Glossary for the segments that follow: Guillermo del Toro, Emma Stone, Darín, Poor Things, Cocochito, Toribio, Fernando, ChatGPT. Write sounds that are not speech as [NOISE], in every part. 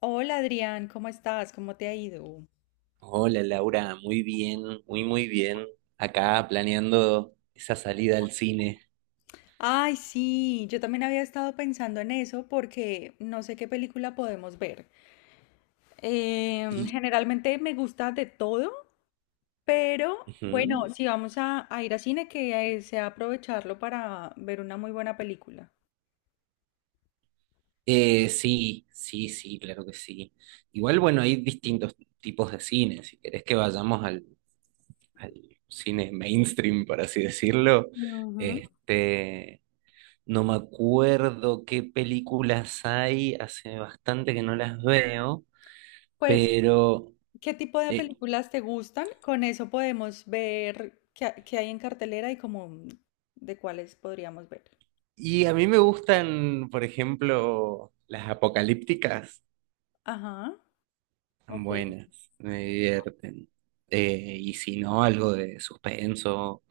Hola Adrián, ¿cómo estás? ¿Cómo te ha ido? Hola Laura, muy bien, muy muy bien. Acá planeando esa salida al cine. Ay, sí, yo también había estado pensando en eso porque no sé qué película podemos ver. Y Generalmente me gusta de todo, pero ujú. bueno, si vamos a ir a cine, que sea aprovecharlo para ver una muy buena película. Sí, sí, sí, claro que sí. Igual, bueno, hay distintos tipos de cine. Si querés que vayamos al cine mainstream, por así decirlo, Ujú. este, no me acuerdo qué películas hay, hace bastante que no las veo, Pues, pero ¿qué tipo de eh, películas te gustan? Con eso podemos ver qué hay en cartelera y como de cuáles podríamos ver. Y a mí me gustan, por ejemplo, las apocalípticas, Ajá, están ok. buenas, me divierten. Y si no, algo de suspenso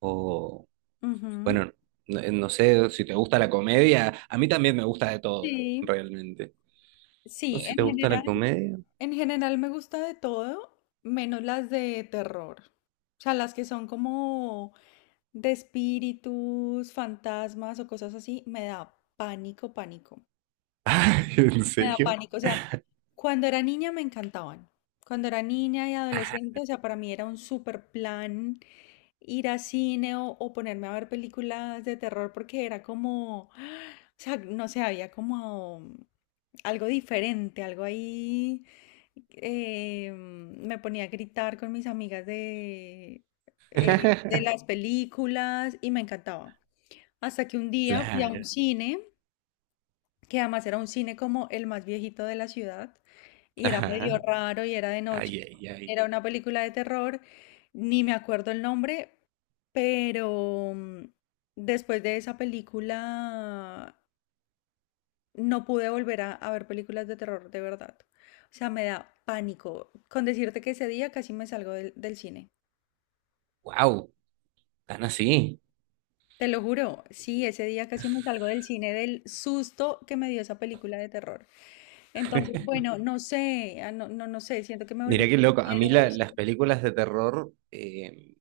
o, Ujú. bueno, no sé si te gusta la comedia, a mí también me gusta de todo, Sí, realmente. ¿No? sí, Si te gusta la comedia. en general me gusta de todo, menos las de terror. O sea, las que son como de espíritus, fantasmas o cosas así, me da pánico, pánico. [LAUGHS] Ay, ¿en Me da serio? pánico. O sea, cuando era niña me encantaban. Cuando era niña y adolescente, o sea, para mí era un super plan ir a cine o ponerme a ver películas de terror porque era como, [GASPS] o sea, no sé, había como algo diferente, algo ahí. Me ponía a gritar con mis amigas de las [LAUGHS] películas y me encantaba. Hasta que un día fui a Claro. un cine, que además era un cine como el más viejito de la ciudad, y era medio Ajá. raro y era de noche. Ay, ay, ay. Era una película de terror, ni me acuerdo el nombre, pero después de esa película no pude volver a ver películas de terror, de verdad. O sea, me da pánico. Con decirte que ese día casi me salgo del cine. Wow, tan así. Te lo juro, sí, ese día casi me salgo del cine del susto que me dio esa película de terror. Entonces, bueno, no sé, no sé, siento que me volví Mirá qué muy loco. A mí miedosa. las películas de terror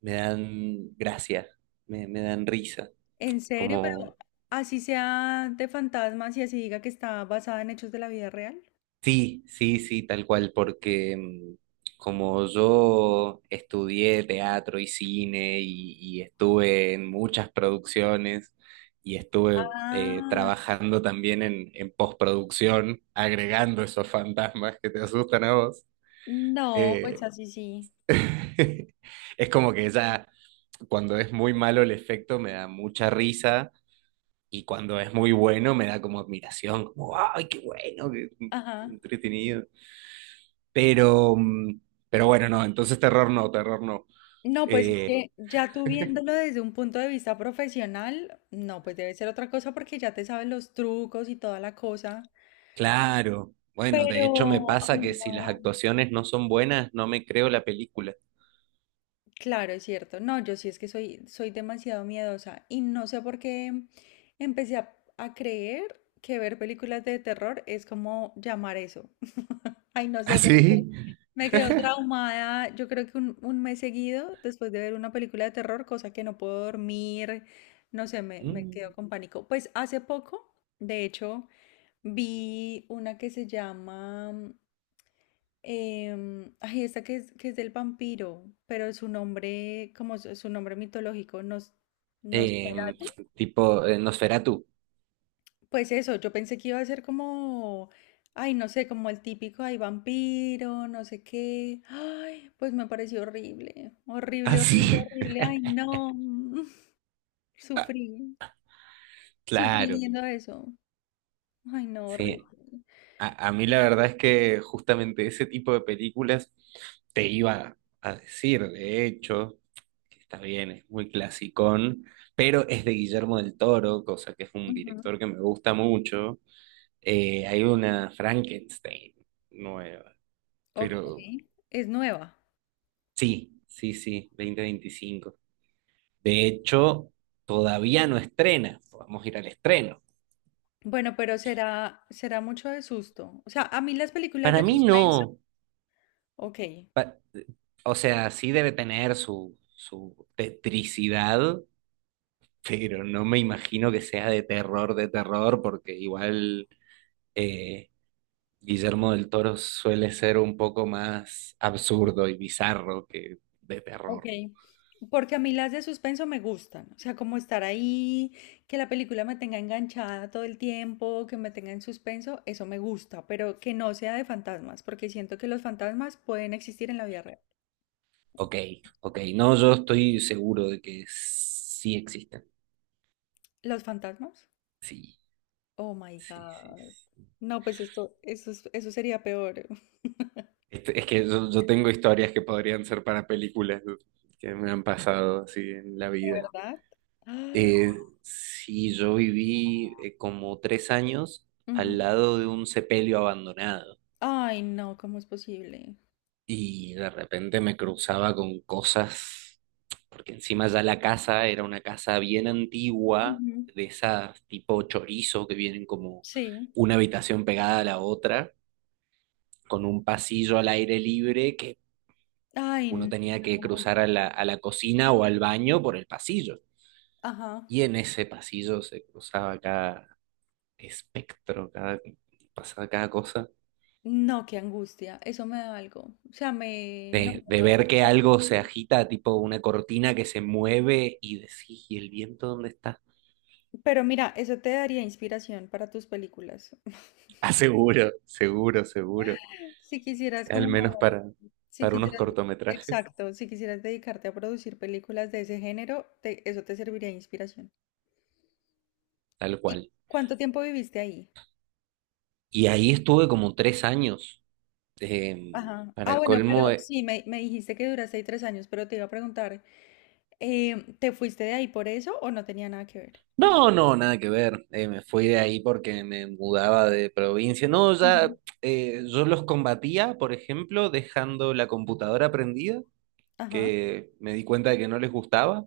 me dan gracia, me dan risa. En serio, pero Como, así sea de fantasmas y así diga que está basada en hechos de la vida real. sí, sí, sí, tal cual, porque mm, como yo estudié teatro y cine y estuve en muchas producciones y estuve Ah, trabajando también en postproducción, agregando esos fantasmas que te asustan a vos, no, pues eh, así sí. [LAUGHS] es como que ya cuando es muy malo el efecto me da mucha risa. Y cuando es muy bueno me da como admiración, como, ay, qué bueno, qué Ajá. entretenido. Pero, mm, pero bueno, no, entonces terror no, terror no. No, pues es claro Eh, que ya tú viéndolo desde un punto de vista profesional, no, pues debe ser otra cosa porque ya te sabes los trucos y toda la cosa. claro, bueno, de Pero, hecho me pasa ay, que si las no. actuaciones no son buenas, no me creo la película. Claro, es cierto. No, yo sí es que soy demasiado miedosa y no sé por qué empecé a creer que ver películas de terror es como llamar eso. Ay, no sé por qué. ¿Así? Me quedo traumada, yo creo que un mes seguido después de ver una película de terror, cosa que no puedo dormir, no sé, me quedo Mm. con pánico. Pues hace poco, de hecho, vi una que se llama, ay, esta que que es del vampiro, pero su nombre, como su nombre mitológico, nos... Em, Tipo Nosferatu. Pues eso, yo pensé que iba a ser como, ay, no sé, como el típico, ay, vampiro, no sé qué. Ay, pues me pareció horrible, horrible, horrible, ¿Así? horrible. Ay, [LAUGHS] no, [LAUGHS] sufrí, sufrí Claro, viendo eso. Ay, no, horrible. sí. A mí Sí. la verdad es que justamente ese tipo de películas te iba a decir, de hecho, que está bien, es muy clasicón, pero es de Guillermo del Toro, cosa que es un Ujú, director que me gusta mucho. Hay una Frankenstein nueva, ok, pero es nueva. sí, sí, sí, 2025. De hecho, todavía no estrena, vamos a ir al estreno. Bueno, pero será, será mucho de susto. O sea, a mí las películas Para de mí suspenso, no, ok, pa- o sea, sí debe tener su tetricidad, pero no me imagino que sea de terror, porque igual eh, Guillermo del Toro suele ser un poco más absurdo y bizarro que de ok, terror. porque a mí las de suspenso me gustan, o sea, como estar ahí, que la película me tenga enganchada todo el tiempo, que me tenga en suspenso, eso me gusta, pero que no sea de fantasmas, porque siento que los fantasmas pueden existir en la vida real. Ok, ok. No, yo estoy seguro de que sí existen. ¿Los fantasmas? Sí, Oh my sí, sí, God. sí. No, pues esto, eso, eso sería peor. [LAUGHS] Es que yo tengo historias que podrían ser para películas que me han pasado así en la ¿De vida. verdad? Ah, Eh, sí, yo viví como 3 años ujú. al lado de un sepelio abandonado Ay, no, ¿cómo es posible? y de repente me cruzaba con cosas, porque encima ya la casa era una casa bien antigua, Ujú, de esas tipo chorizo que vienen como sí. una habitación pegada a la otra, con un pasillo al aire libre que Ay, uno no. tenía que cruzar a a la cocina o al baño por el pasillo. Ajá. Y en ese pasillo se cruzaba cada espectro, cada, pasaba cada cosa. No, qué angustia, eso me da algo. O sea, me... No, De no, no, ver que no. algo se agita, tipo una cortina que se mueve y decís, ¿y el viento dónde está? [LAUGHS] Pero mira, eso te daría inspiración para tus películas. [LAUGHS] Ah, seguro, seguro, seguro. Si quisieras Al menos como, si para unos quisieras, cortometrajes, exacto, si quisieras dedicarte a producir películas de ese género, eso te serviría de inspiración. tal ¿Y cual. cuánto tiempo viviste ahí? Y ahí estuve como 3 años. eh, Ajá. Ah, para bueno, colmo, pero eh, sí, me dijiste que duraste ahí 3 años, pero te iba a preguntar, ¿te fuiste de ahí por eso o no tenía nada que ver? no, no, nada que ver. Me fui de ahí porque me mudaba de provincia. No, Mm. ya yo los combatía, por ejemplo, dejando la computadora prendida, Ajá. que me di cuenta de que no les gustaba,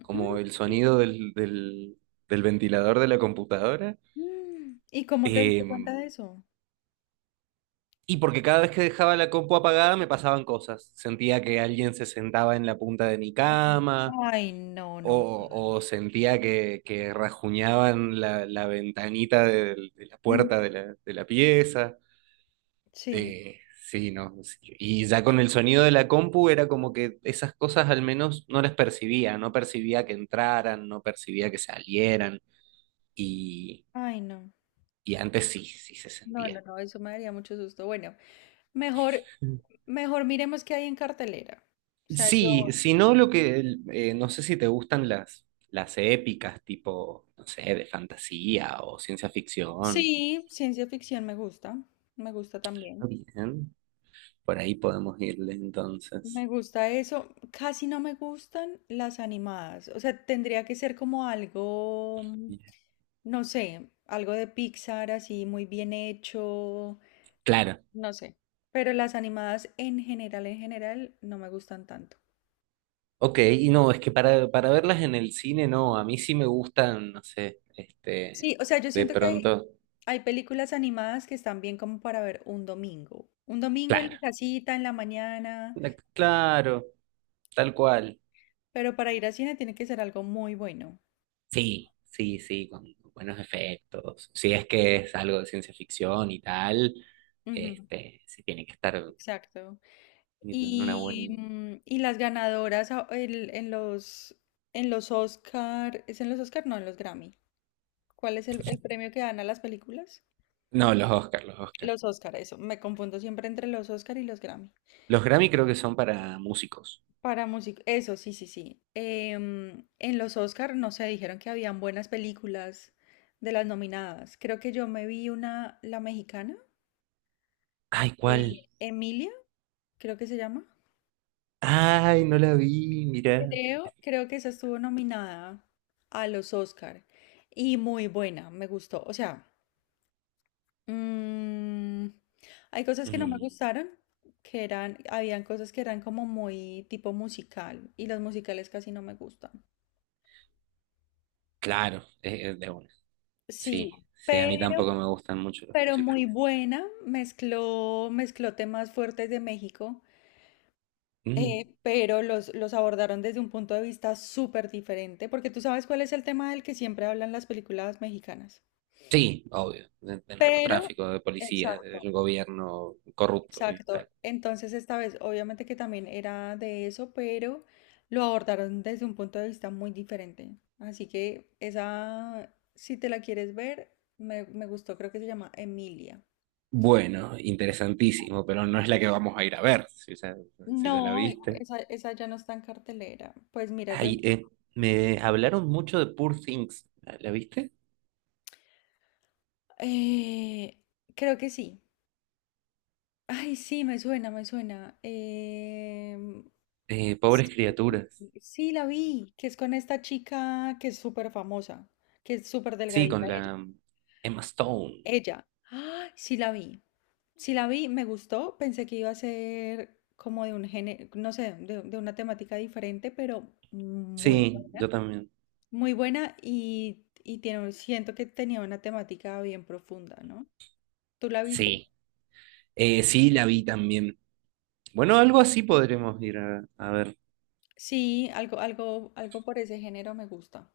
como el sonido del ventilador de la computadora. mm. ¿Y cómo te diste Eh, cuenta de eso? Y porque cada vez que dejaba la compu apagada me pasaban cosas. Sentía que alguien se sentaba en la punta de mi Oh, cama, ay, no, no me. O sentía que rajuñaban la ventanita de la puerta Mm, de de la pieza. sí, Eh, sí, no, sí. Y ya con el sonido de la compu era como que esas cosas al menos no las percibía. No percibía que entraran, no percibía que salieran. Y, ay, no. y antes sí, sí se No, no, sentía. no, eso me daría mucho susto. Bueno, mejor, mejor miremos qué hay en cartelera. O sea, yo. Sí, no sé si te gustan las épicas, tipo, no sé, de fantasía o ciencia ficción. Sí, ciencia ficción me gusta Ah, también. bien, por ahí podemos irle Me entonces. gusta eso. Casi no me gustan las animadas. O sea, tendría que ser como algo, Bien. no sé, algo de Pixar así muy bien hecho, Claro, no sé. Pero las animadas en general, no me gustan tanto. ok, y no, es que para verlas en el cine, no, a mí sí me gustan, no sé, Sí, o sea, yo de siento que hay, pronto, hay películas animadas que están bien como para ver un domingo. Un domingo en la claro, casita, en la mañana, claro, tal cual. pero para ir al cine tiene que ser algo muy bueno. Sí, sí, sí, con buenos efectos. Si es que es algo de ciencia ficción y tal, Ujú, sí tiene que estar exacto. en una Y, buena... y las ganadoras en los Oscar, ¿es en los Oscar? No, en los Grammy. ¿Cuál es el premio que dan a las películas? No, los Oscar, los Oscar. Los Oscar, eso. Me confundo siempre entre los Oscar y los Grammy. Los Grammy creo que son para músicos. Para música, eso, sí, sí, sí. En los Oscar, no sé, dijeron que habían buenas películas de las nominadas. Creo que yo me vi una, la mexicana, Ay, ¿cuál? Emilia, creo que se llama. Ay, no la vi, mira. Creo, creo que esa estuvo nominada a los Oscar y muy buena, me gustó. O sea, mm, hay cosas que no me Mm, gustaron, que eran, habían cosas que eran como muy tipo musical y los musicales casi no me gustan. claro, es de una. Sí, Sí, sí, a mí tampoco pero me gustan mucho los pero muy musicales. buena, mezcló, mezcló temas fuertes de México, Mm, pero los abordaron desde un punto de vista súper diferente, porque tú sabes cuál es el tema del que siempre hablan las películas mexicanas. sí, obvio, de Pero, narcotráfico, de policía, exacto, del gobierno corrupto y exacto. tal. Entonces esta vez, obviamente que también era de eso, pero lo abordaron desde un punto de vista muy diferente. Así que esa, si te la quieres ver, me gustó, creo que se llama Emilia. Bueno, interesantísimo, pero no es la que vamos a ir a ver, si ya, si ya la No, viste. esa ya no está en cartelera. Pues mira, yo Ay, me hablaron mucho de Poor Things, ¿la, la viste? eh, creo que sí. Ay, sí, me suena, me suena. Pobres Sí, criaturas. sí, la vi, que es con esta chica que es súper famosa, que es súper Sí, delgadita con ella. la Emma Stone. Ella. Ay, sí la vi. Sí la vi, me gustó. Pensé que iba a ser como de un género, no sé, de una temática diferente, pero muy Sí, buena. yo también. Muy buena y tiene, siento que tenía una temática bien profunda, ¿no? ¿Tú la viste? Sí, sí, la vi también. Bueno, algo así podremos ir a ver. Sí, algo, algo, algo por ese género me gusta.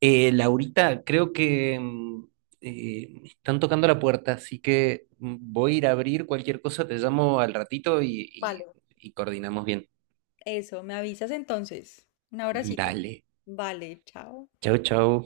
Laurita, creo que mm, están tocando la puerta, así que mm, voy a ir a abrir cualquier cosa, te llamo al ratito Vale. Y coordinamos bien. Eso, me avisas entonces. Un abracito. Dale. Vale, chao. Chau, chau.